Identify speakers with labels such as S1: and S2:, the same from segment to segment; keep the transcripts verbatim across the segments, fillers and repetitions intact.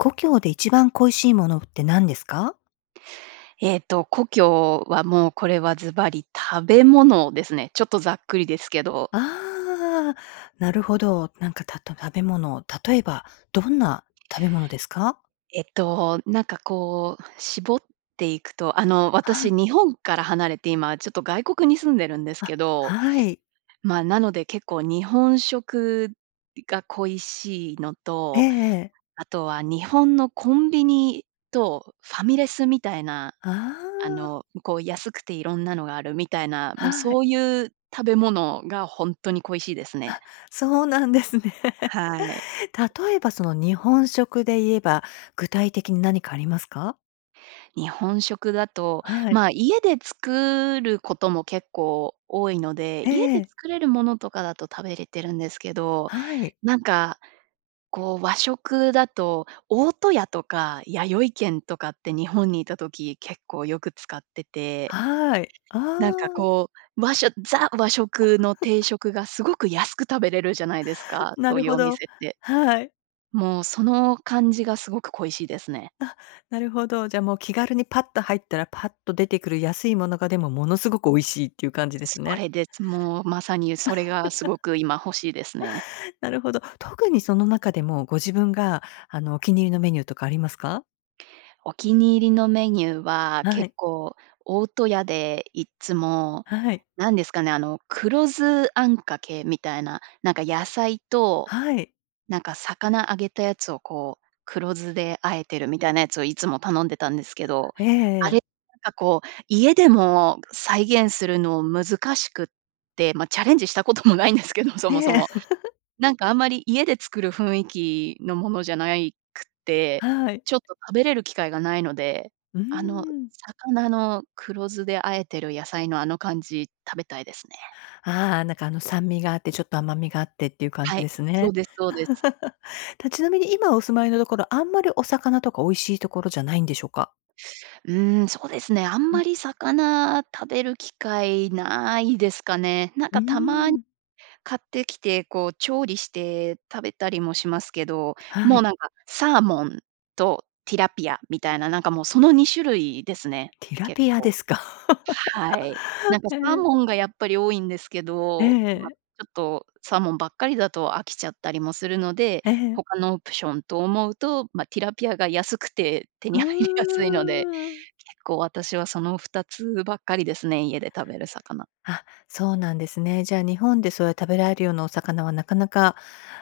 S1: 故郷で一番恋しいものって何ですか？
S2: えっと、故郷は、もうこれはずばり、食べ物ですね。ちょっとざっくりですけど。
S1: ああ、なるほど。なんか、たと食べ物、例えばどんな食べ物ですか？
S2: えっと、なんか、こう、絞っていくと、あの、
S1: は
S2: 私
S1: い。
S2: 日本から離れて、今ちょっと外国に住んでるんです
S1: あ、
S2: けど、
S1: はい。
S2: ま、なので結構日本食が恋しいの
S1: え
S2: と、
S1: え。
S2: あとは日本のコンビニとファミレスみたいな、
S1: あ
S2: あ
S1: あ。
S2: の、こう、安くていろんなのがあるみたいな、もう、
S1: は
S2: そ
S1: い。
S2: ういう食べ物が本当に恋しいですね。
S1: あ、そうなんですね。
S2: はい。
S1: 例えば、その日本食で言えば、具体的に何かありますか？
S2: 日本食だと、
S1: はい。
S2: ま、家で作ることも結構多いので、
S1: え
S2: 家で
S1: え。
S2: 作れるものとかだと食べれてるんですけど、
S1: はい。
S2: なんか、こう、和食だと大戸屋とかやよい軒とかって日本にいた時、結構よく使ってて、
S1: はい。あ
S2: なんか、
S1: あ。
S2: こう、和しょザ和食の定 食がすごく安く食べれるじゃないですか、
S1: な
S2: そう
S1: る
S2: いう
S1: ほ
S2: お
S1: ど、
S2: 店って。
S1: はい。
S2: もう、その感じがすごく恋しいですね。
S1: あっ、なるほど。じゃあ、もう気軽にパッと入ったらパッと出てくる安いものが、でも、ものすごく美味しいっていう感じです
S2: そ
S1: ね。
S2: れです。もう、まさにそれが、すご く今、欲しいですね。
S1: なるほど。特にその中でも、ご自分が、あの、お気に入りのメニューとかありますか？
S2: お気に入りのメニューは
S1: は
S2: 結
S1: い。
S2: 構、大戸屋でいっつも、
S1: はい。
S2: 何ですかね、あの黒酢あんかけみたいな、なんか、野菜と、
S1: はい。
S2: なんか、魚揚げたやつをこう黒酢で和えてるみたいなやつをいつも頼んでたんですけど、
S1: え
S2: あ
S1: え。
S2: れなんかこう、家でも再現するの難しくって、ま、チャレンジしたこともないんですけど、そもそ
S1: ええ。
S2: も。なんかあんまり家で作る雰囲気のものじゃないくて、
S1: はい。
S2: ちょっと食べれる機会がないので、
S1: うー
S2: あの
S1: ん。
S2: 魚の黒酢で和えてる野菜のあの感じ食べたいですね。
S1: ああ、なんか、あの酸味があってちょっと甘みがあってっていう感
S2: は
S1: じ
S2: い、
S1: です
S2: そう
S1: ね。
S2: です、そうです。
S1: たちなみに今お住まいのところ、あんまりお魚とか美味しいところじゃないんでしょうか？
S2: うーん、そうですね、あん
S1: う
S2: ま
S1: ん。
S2: り魚食べる機会ないですかね。なん
S1: うー
S2: か、たまに
S1: ん。
S2: 買ってきて、こう調理して食べたりもしますけど、
S1: は
S2: もう、
S1: い。
S2: なんか、サーモンとティラピアみたいな、なんか、もう、そのにしゅるいですね、
S1: ティラ
S2: 結
S1: ピア
S2: 構。
S1: ですか？
S2: はい。なんか、
S1: へ
S2: サー
S1: え。
S2: モンがやっぱり多いんですけ
S1: え
S2: ど、ま、ち
S1: え。
S2: ょっとサーモンばっかりだと飽きちゃったりもするので、
S1: ええ。
S2: 他のオプションと思うと、ま、ティラピアが安くて手
S1: う
S2: に入りやすいので
S1: ーん。
S2: 結構私はそのふたつばっかりですね、家で食べる魚。
S1: あ、そうなんですね。じゃあ、日本でそういう食べられるようなお魚はなかなか、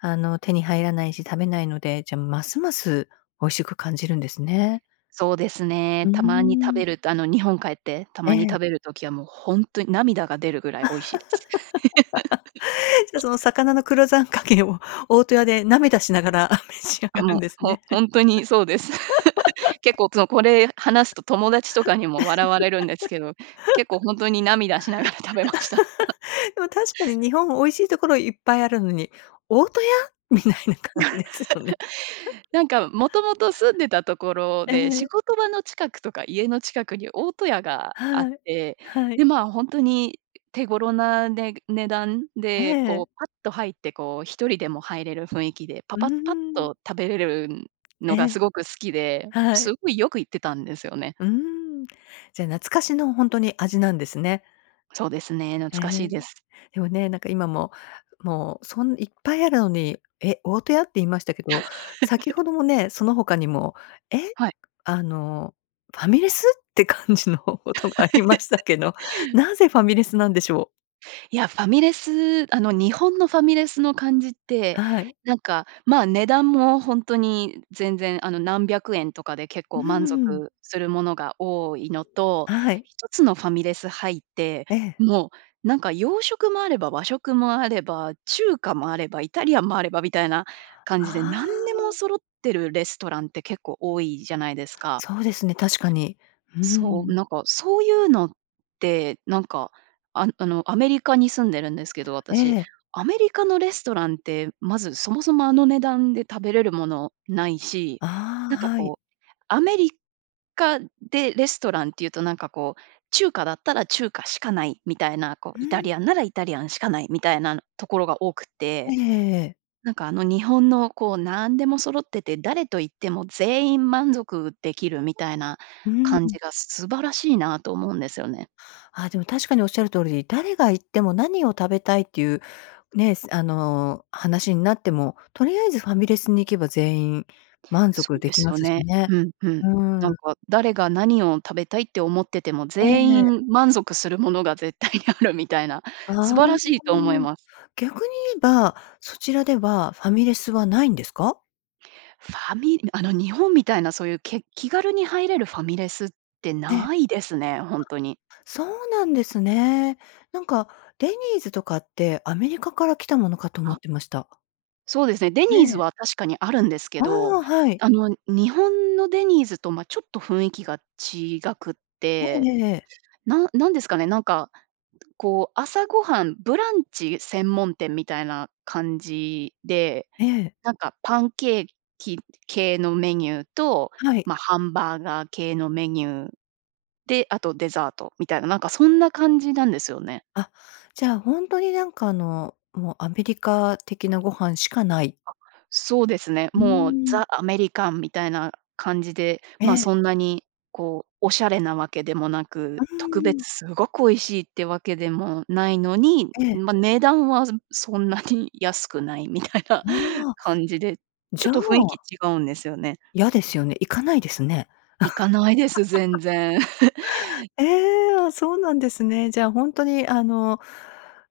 S1: あの、手に入らないし食べないので、じゃあ、ますます美味しく感じるんですね。
S2: そうですね。
S1: うー
S2: たまに食べ
S1: ん。
S2: るとあの、日本帰って、た
S1: え
S2: まに
S1: え。
S2: 食べる時はもうほんとに涙が出るぐらい美味しいです。
S1: じゃその 魚の黒酢あんかけを大戸屋で涙しながら召し上が
S2: あ、
S1: る
S2: も
S1: ん
S2: う、
S1: です
S2: ほ
S1: ね。
S2: ほんとにそうです。結 構その、これ話すと友達とかにも笑われるんですけど、結構ほんとに涙しながら食べました。
S1: でも確かに日本美味しいところいっぱいあるのに、大戸屋？みたいな感じですよね。
S2: なんかもともと住んでたとこ ろ
S1: え
S2: で、仕
S1: え。
S2: 事場の近くとか家の近くに大戸屋があっ
S1: はい。
S2: て、
S1: はい。
S2: で、まあ、ほんとに手頃な、ね値段
S1: え
S2: でこ
S1: え。
S2: うパッと入ってこう一人でも入れる雰囲気で、パ
S1: うー
S2: パパッ
S1: ん。
S2: と食べれる
S1: え
S2: のが
S1: え。
S2: すごく好きで、
S1: はい。
S2: すごいよく行ってたんですよね。
S1: うーん。じゃ、懐かしのほんとに味なんですね。
S2: そうですね、懐
S1: え
S2: かしい
S1: え、
S2: です。
S1: でもね、なんか今も、もう、そんいっぱいあるのに、え？大戸屋って言いましたけど、先ほ どもね、その他にも、え？
S2: はい。
S1: あのファミレスって感じのことがありましたけ どなぜファミレスなんでしょう？
S2: いや、ファミレスあの日本のファミレスの感じって、
S1: はい。
S2: なんか、まあ、値段もほんとに全然あの、何百円とかで結
S1: う
S2: 構
S1: ー
S2: 満
S1: ん。
S2: 足するものが多いのと、
S1: はい。
S2: 一つのファミレス入って、
S1: ええ。
S2: もう、なんか洋食もあれば和食もあれば、中華もあれば、イタリアンもあればみたいな感じで、
S1: あ
S2: 何でも
S1: あ。
S2: 揃ってるレストランって結構多いじゃないですか。
S1: そうですね、確かに。うー
S2: そう、
S1: ん。
S2: なんか、そういうのって、なんか、ああのアメリカに住んでるんですけど、
S1: え
S2: 私。
S1: え。
S2: アメリカのレストランって、まずそもそもあの値段で食べれるものないし、
S1: あ
S2: なん
S1: あ、
S2: か
S1: はい。
S2: こう、アメリカでレストランっていうとなんかこう、中華だったら中華しかないみたいな、こう
S1: う
S2: イタ
S1: ーん。
S2: リアンならイタリアンしかないみたいなところが多く
S1: え
S2: て、
S1: えええええ。
S2: なんかあの日本のこう何でも揃ってて、誰と行っても全員満足できるみたいな
S1: う
S2: 感
S1: ん。
S2: じが素晴らしいなと思うんですよね。
S1: ああ、でも確かにおっしゃる通りで、誰が行っても何を食べたいっていう、ね、あの、話になっても、とりあえずファミレスに行けば全員、満
S2: そ
S1: 足
S2: う
S1: で
S2: で
S1: き
S2: す
S1: ま
S2: よ
S1: すし
S2: ね。
S1: ね。
S2: うん、うん。
S1: う
S2: な
S1: ー
S2: ん
S1: ん。
S2: か、誰が何を食べたいって思ってても、
S1: え
S2: 全
S1: え。
S2: 員満足するものが、絶対にあるみたいな
S1: あ
S2: 素
S1: あ、
S2: 晴らしいと思いま。
S1: 逆に言えば、そちらではファミレスはないんですか？
S2: ファミあの、日本みたいな、そういうけ気軽に入れるファミレスって
S1: ええ。
S2: ないですね、ほんとに。
S1: そうなんですね。なんかデニーズとかって、アメリカから来たものかと思
S2: あ。
S1: ってました。
S2: そうですね、デニーズ
S1: ね。
S2: は確かにあるんですけ
S1: あ
S2: ど、
S1: あ、はい。
S2: あの、日本のデニーズと、ま、ちょっと雰囲気が違くっ
S1: え
S2: て、
S1: えええええ。
S2: な何ですかね、なんか、こう、朝ごはん、ブランチ専門店みたいな感じで、
S1: ええ。
S2: なんかパンケーキ系のメニューと、
S1: はい。
S2: ま、ハンバーガー系のメニューで、あとデザートみたいな、なんかそんな感じなんですよね。
S1: あ、じゃあ、ほんとに、なんか、あの、もうアメリカ的なご飯しかない。
S2: あ、そうですね。
S1: うー
S2: もう、
S1: ん。
S2: ザ・アメリカンみたいな感じで、
S1: え
S2: ま、
S1: え。
S2: そんなに、こう、お洒落なわけでもな
S1: う
S2: く、特
S1: ー
S2: 別
S1: ん。
S2: すごく美味しいってわけでもないのに、
S1: ええ。
S2: ま、値段はそんなに安くないみたいな
S1: ああ、
S2: 感じで、ちょ
S1: じ
S2: っ
S1: ゃ
S2: と雰囲気
S1: あ
S2: 違うんですよね。
S1: 嫌ですよね。行かないですね。
S2: 行かないです、全 然。
S1: え、あ、そうなんですね。じゃ、ほんとに、あの、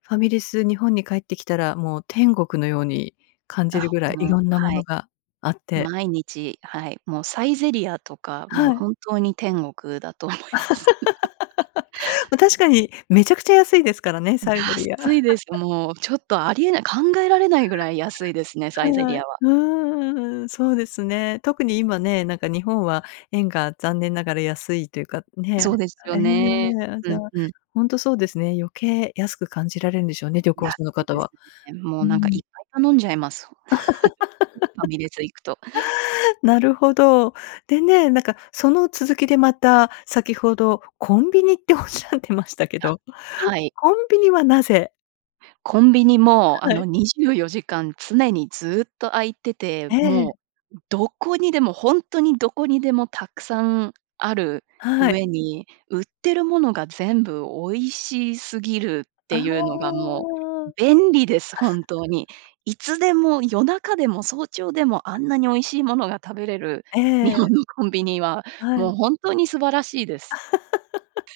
S1: ファミレス、日本に帰ってきたらもう天国のように感じる
S2: あ、
S1: ぐらい、
S2: もう、
S1: 色んなも
S2: は
S1: の
S2: い。
S1: があって。
S2: 毎日、はい、もうサイゼリヤとか、もう
S1: はい。
S2: 本当に天国だと思います。
S1: ま、確かにめちゃくちゃ安いですからね、サイゼリヤ。
S2: 安いです。もうちょっと、ありえない、考えられないぐらい安いですね、サイゼリ
S1: はい。
S2: ヤは。
S1: うーん、そうですね。特に今ね、なんか日本は円が残念ながら安いというかね。
S2: そうですよね。
S1: え、あ、じ
S2: う
S1: ゃ、
S2: ん、うん。
S1: ほんとそうですね。余計安く感じられるんでしょうね、旅行
S2: 安
S1: 者の
S2: い
S1: 方
S2: です
S1: は。
S2: ね。も
S1: う
S2: う、
S1: ー
S2: なんか、いっ
S1: ん。
S2: ぱい頼んじゃいます。ファミレス行くと。
S1: なるほど。でね、なんか、その続きで、また先ほどコンビニっておっしゃってましたけ
S2: あ、
S1: ど、
S2: はい。
S1: コンビニはなぜ？
S2: コンビニも、あ
S1: は
S2: の、
S1: い。
S2: にじゅうよじかん常にずっと開いてて、
S1: え
S2: も
S1: え。
S2: うどこにでも、ほんとにどこにでもたくさんある
S1: は
S2: う
S1: い。
S2: えに、売ってるものが全部美味しすぎるっ
S1: あ
S2: て
S1: あ。
S2: いうのがもう便利です、本当 に。いつでも、夜中でも、早朝でも、あんなに美味しいものが食べれる
S1: え
S2: 日本
S1: え。
S2: のコンビニは、
S1: は
S2: もう
S1: い。
S2: 本当に素晴らしいです。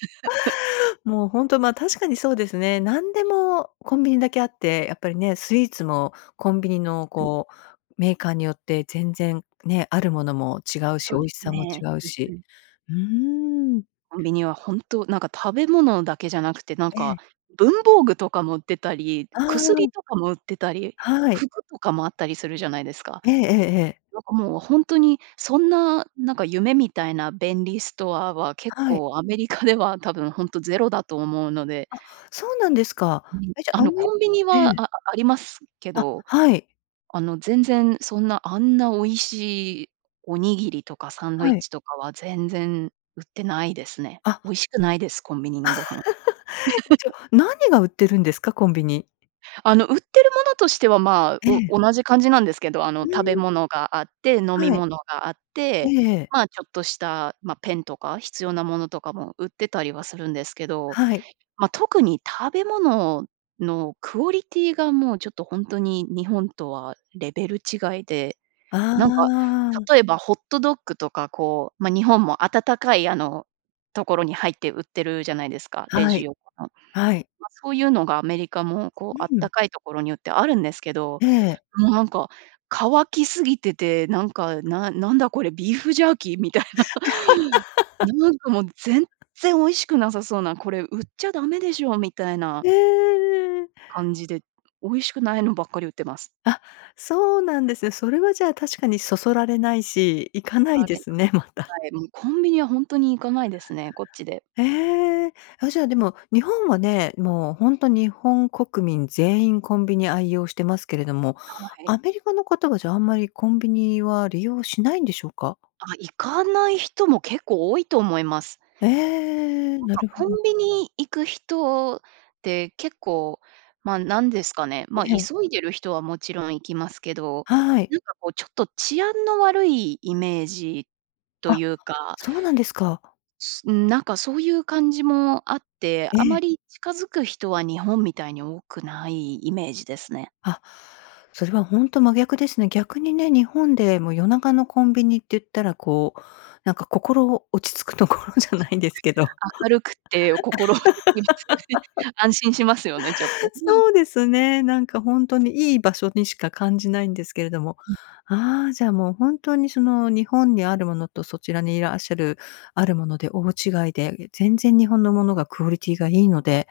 S1: もうほんと、ま、確かにそうですね。なんでもコンビニだけあって、やっぱりね、スイーツもコンビニの
S2: はい。
S1: こう、メーカーによって全然ね、あるものも違うし、
S2: そう
S1: 美
S2: で
S1: 味
S2: す
S1: しさも
S2: ね、
S1: 違う
S2: うんう
S1: し。
S2: ん。
S1: うーん。
S2: コンビニは本当、なんか食べ物だけじゃなくて、なん
S1: え
S2: か、
S1: え。
S2: 文房具とかも売ってたり、
S1: あ
S2: 薬
S1: あ。
S2: とかも売ってたり、
S1: はい。
S2: 服とかもあったりするじゃないですか。
S1: ええええええ。
S2: なんか、もう、ほんとに、そんな、なんか夢みたいな便利ストアは、結
S1: はい。
S2: 構アメリカでは、多分本当ゼロだと思うので。
S1: あ、そうなんですか。
S2: うん、
S1: え、じゃ、
S2: あ
S1: ア
S2: の、
S1: メ
S2: コンビニ
S1: え
S2: は、
S1: え。
S2: あありますけ
S1: あ、
S2: ど、
S1: はい。
S2: あの、全然そんなあんな美味しい、おにぎりとかサンドイ
S1: は
S2: ッ
S1: い。
S2: チとかは、全然売ってないですね。
S1: あ。
S2: 美味しくないです、コンビニのご飯。
S1: じ ゃ、何が売ってるんですか？コンビニ？
S2: あの、売ってるものとしては、まあ、
S1: え
S2: お
S1: え。
S2: 同じ感じなんですけど、あの、
S1: う
S2: 食
S1: ーん。
S2: べ物があって、飲み
S1: はい。
S2: 物があって、
S1: ええ。
S2: まあ、ちょっとした、ま、ペンとか、必要なものとかも売ってたりはするんですけど。
S1: はい。
S2: ま、特に食べ物のクオリティがもうちょっと本当に、日本とは、レベル違いで、
S1: あ
S2: なんか
S1: あ。
S2: 例えば、ホットドッグとかこう、まあ、日本も温かい、あの、ところに入って売ってるじゃないですか、レ
S1: は
S2: ジ
S1: い。
S2: 横の。
S1: はい。
S2: ま、そういうのがアメリカも、こう、
S1: う
S2: あった
S1: ん。
S2: かいところによってあるんですけど、
S1: ええ。
S2: もうなんか、乾きすぎてて、なんか「ななんだこれ、ビーフジャーキー？」みたいな。なんか、もう、全 然美味しくなさそうな、これ、売っちゃダメでしょみたいな
S1: へえ。
S2: 感じで、美味しくないのばっかり売ってます。
S1: あ、そうなんですね。それはじゃあ確かに、そそられないし、行か
S2: そ
S1: ない
S2: ら
S1: で
S2: れ [unintelligible]
S1: すね、また。
S2: はい。もう、コンビニは、ほんとに行かないですね、こっちで。
S1: ええ。あ、じゃあ、でも、日本はね、もう、ほんと日本国民全員コンビニ愛用してますけれども、
S2: はい。
S1: アメリカの方は、じゃ、あんまりコンビニは、利用しないんでしょうか？
S2: あ、行かない人も結構多いと思います。
S1: ええ、
S2: なん
S1: な
S2: か、
S1: るほ
S2: コ
S1: ど。
S2: ンビニ行く人って、結構、まあ、何ですかね、
S1: え
S2: ま、
S1: え。
S2: 急いでる人はもちろん行きますけど、
S1: はい。
S2: なんか、こう、ちょっと治安の悪い、イメージと
S1: あ、
S2: いうか。
S1: そうなんですか。
S2: ん、なんか、そういう感じもあって、
S1: え
S2: あ
S1: え。
S2: まり近づく人は日本みたいに多くない、イメージですね。
S1: あ、それはほんと真逆ですね。逆にね、日本で、もう、夜中のコンビニっていったらこう、なんか、心、落ち着くところじゃ
S2: す
S1: な
S2: ごい
S1: い
S2: で
S1: ですけど
S2: すね。明るくて、心落ち着きますよ ね。安心しますよね、ちょっとね。
S1: そうですね、なんか、ほんとにいい場所にしか感じないんですけれども。
S2: うん。
S1: ああ、じゃあ、もう本当に、その、日本にあるものとそちらにいらっしゃるあるもので大違いで、全然日本のものがクオリティがいいので、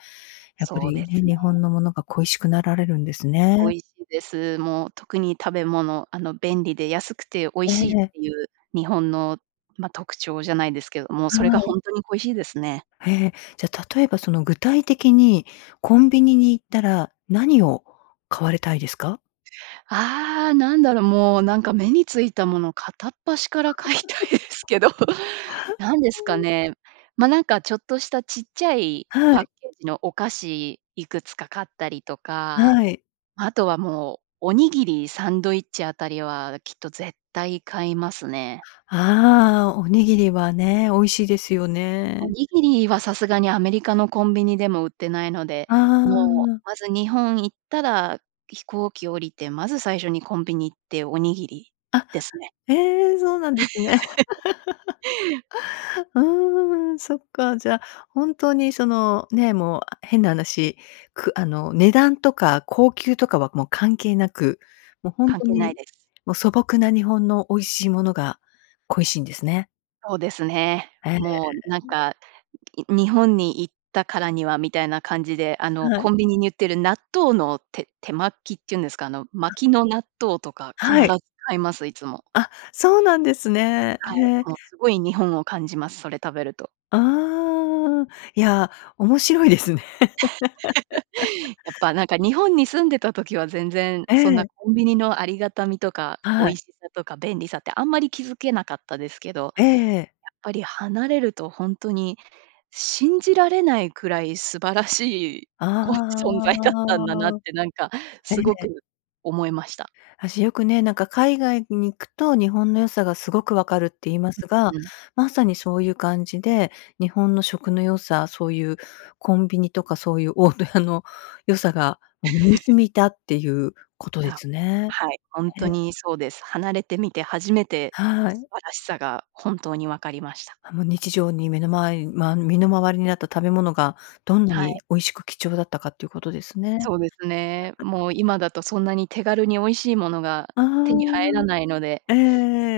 S1: やっぱ
S2: そう
S1: り
S2: で
S1: ね、
S2: すね。
S1: 日本の物が恋しくなられるんですね。
S2: 恋しいです。もう特に食べ物、あの、便利で安くて美味
S1: え
S2: しいっ
S1: え。
S2: ていう、日本の、ま、特徴じゃないですけれども、それ
S1: は
S2: がほ
S1: い。
S2: んとに恋しいですね。
S1: へえ。じゃ例えば、その、具体的にコンビニに行ったら何を買われたいですか？
S2: ああ、なんだろう。もう、なんか目についたもの片っ端から買いたいです けど、何ですか ね。ま、なんか、ちょっとしたちっちゃい、
S1: は
S2: パッ
S1: い。
S2: ケージのお菓子、いくつか買ったりとか、
S1: はい。
S2: あとはもう、おにぎり、サンドイッチあたりは、きっと絶対買いますね。
S1: ああ、おにぎりはね、美味しいですよ
S2: お
S1: ね。
S2: にぎりは、さすがにアメリカのコンビニでも売ってないので、
S1: あ
S2: もう、
S1: あ。
S2: まず日本行ったら、飛行機降りて、まず最初にコンビニ行って、おにぎり
S1: あ、
S2: ですね。
S1: へえ、そうなんですね。ああ、そっかじゃ、本当にその、ね、もう変な話、くあの、値段とか高級とかは、もう関係なく、もうほん
S2: 関
S1: と
S2: 係ない
S1: に、
S2: です。
S1: もう素朴な日本の美味しいものが、恋しいんですね。
S2: そうですね。
S1: え、ん。
S2: もう、なんか、に日本に行ったからにはみたいな感じで、あの
S1: は
S2: コ
S1: い。
S2: ンビニに売ってる納豆の手手巻きっていうんですか？あの
S1: あ。
S2: 巻きの納豆とか必
S1: は
S2: ず
S1: い。
S2: 買います、いつも。
S1: あ、そうなんですね。
S2: は
S1: へえ。
S2: い、もう、すごい日本を感じます。それ食べると。
S1: ああ。いや、面白いですね。
S2: やっぱ、なんか日本に住んでた時は、全然、
S1: え
S2: そんな
S1: え。
S2: コンビニのありがたみとか、美
S1: はい。
S2: 味しさとか便利さってあんまり気づけなかったですけど、やっ
S1: ええ。
S2: ぱり離れるとほんとに信じられないくらい素晴らしい、こう、存在だったんだなっ
S1: あ。
S2: て、なんか
S1: え
S2: すご
S1: え。
S2: く思いました。
S1: あ、じゃ、よくね、なんか海外に行くと日本の良さがすごく分かるって言いま
S2: う、
S1: すが、
S2: うん。
S1: まさにそういう感じで、日本の食の良さ、そういうコンビニとか、そういう大戸屋の良さが、もう身に 染みたっていうこと
S2: い
S1: で
S2: や、
S1: すね。
S2: はい、ほんと
S1: ええ。
S2: にそうです。離れてみて、初めて
S1: はい。
S2: 素晴らしさが本当に分かりました。
S1: あ、もう日常に、めの周りま、身の周りになった食べ物が、どんな
S2: はい。
S1: に美味しく貴重だったかっていうことですね。
S2: そうですね。もう、今だとそんなに手軽に美味しいものが
S1: あ
S2: 手に入らないので。
S1: あ、え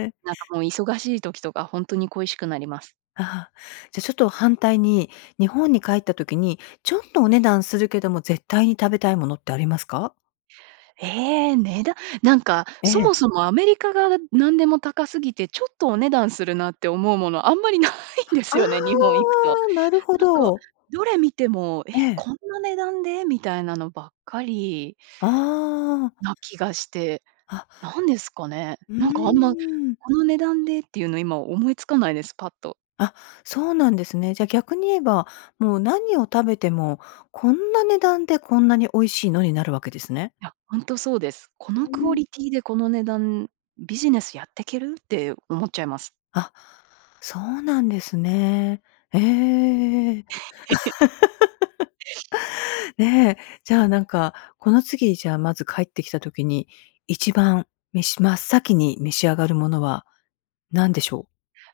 S1: え。
S2: なんか、もう、忙しい時とかほんとに恋しくなります。
S1: ああ。じゃ、ちょっと反対に、日本に帰った時に、ちょっとお値段するけども、絶対に食べたいものってありますか？
S2: え、値段なんか、
S1: え
S2: そ
S1: え。
S2: もそもアメリカが何でも高すぎて、ちょっとお値段するなって思うもの、あんまりないんですよね、日本行くと。
S1: あ、なるほ
S2: なんか
S1: ど。
S2: どれ見ても、え、
S1: え。
S2: こんな値段でみたいなのばっかり
S1: ああ。
S2: な気がして、
S1: あ。
S2: 何ですかね。
S1: う
S2: なんか、あんま、
S1: ーん。
S2: この値段でっていうの、今思いつかないです、パッと。
S1: あ、そうなんですね。じゃ、逆に言えば、もう何を食べても、こんな値段でこんなに美味しいのになるわけですね。
S2: いや、本当そうです。こ
S1: う
S2: のクオ
S1: ん。
S2: リティでこの値段、「ビジネスやってける？」って思っちゃいます。
S1: あ、そうなんですね。ええ。ね、じゃ、なんか、この次、じゃ、まず帰ってきた時に、いちばん召し真っ先に召し上がるものは何でしょう？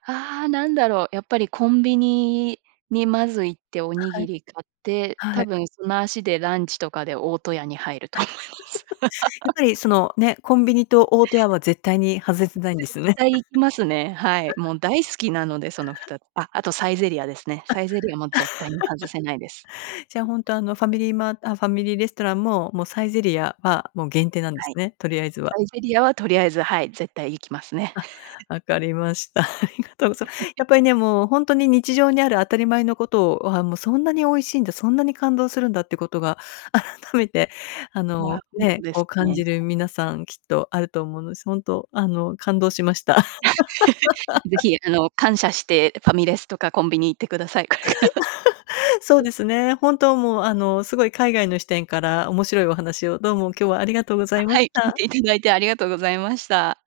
S2: あ、何だろう。やっぱりコンビニにまず行って、おに
S1: は
S2: ぎ
S1: い。
S2: り買って、
S1: は
S2: 多
S1: い。
S2: 分、その足でランチとかで大戸屋に入ると思います。
S1: やっぱり、その、ね、コンビニと大戸屋は絶対に外せ
S2: 絶
S1: ないんですよね。
S2: 対行きますね。はい。もう大好きなので、そのふ たあ、あとサイゼリヤですね。
S1: あ。
S2: サイゼリヤも絶対に外せないです。
S1: じゃ、本当、あの、ファミリーマーあ、ファミリーレストランも、もうサイゼリヤは、もう限定なんで
S2: は
S1: す
S2: い。
S1: ね、とりあえずは。
S2: サイゼリヤは、とりあえず、はい、絶対行きますね。
S1: あ、分かりました。ありがとうございまやっぱり ね、もう本当に日常にある当たり前のことをは、もうそんなに美味しいんだ、そんなに感動するんだってことが改めて、あ
S2: いや、
S1: の、
S2: ほんと
S1: ね、
S2: で
S1: こ
S2: す
S1: う感
S2: ね。
S1: じる、皆さんきっとあると思うので、す本当、あの感動しました。
S2: 是 非、あの、感謝してファミレスとかコンビニ行ってください。これから。
S1: そうですね、本当、もう、あの、すごい海外の視点から面白いお話をどうも今日はありがとうございま
S2: は
S1: し
S2: い。聞い
S1: た。
S2: ていただいてありがとうございました。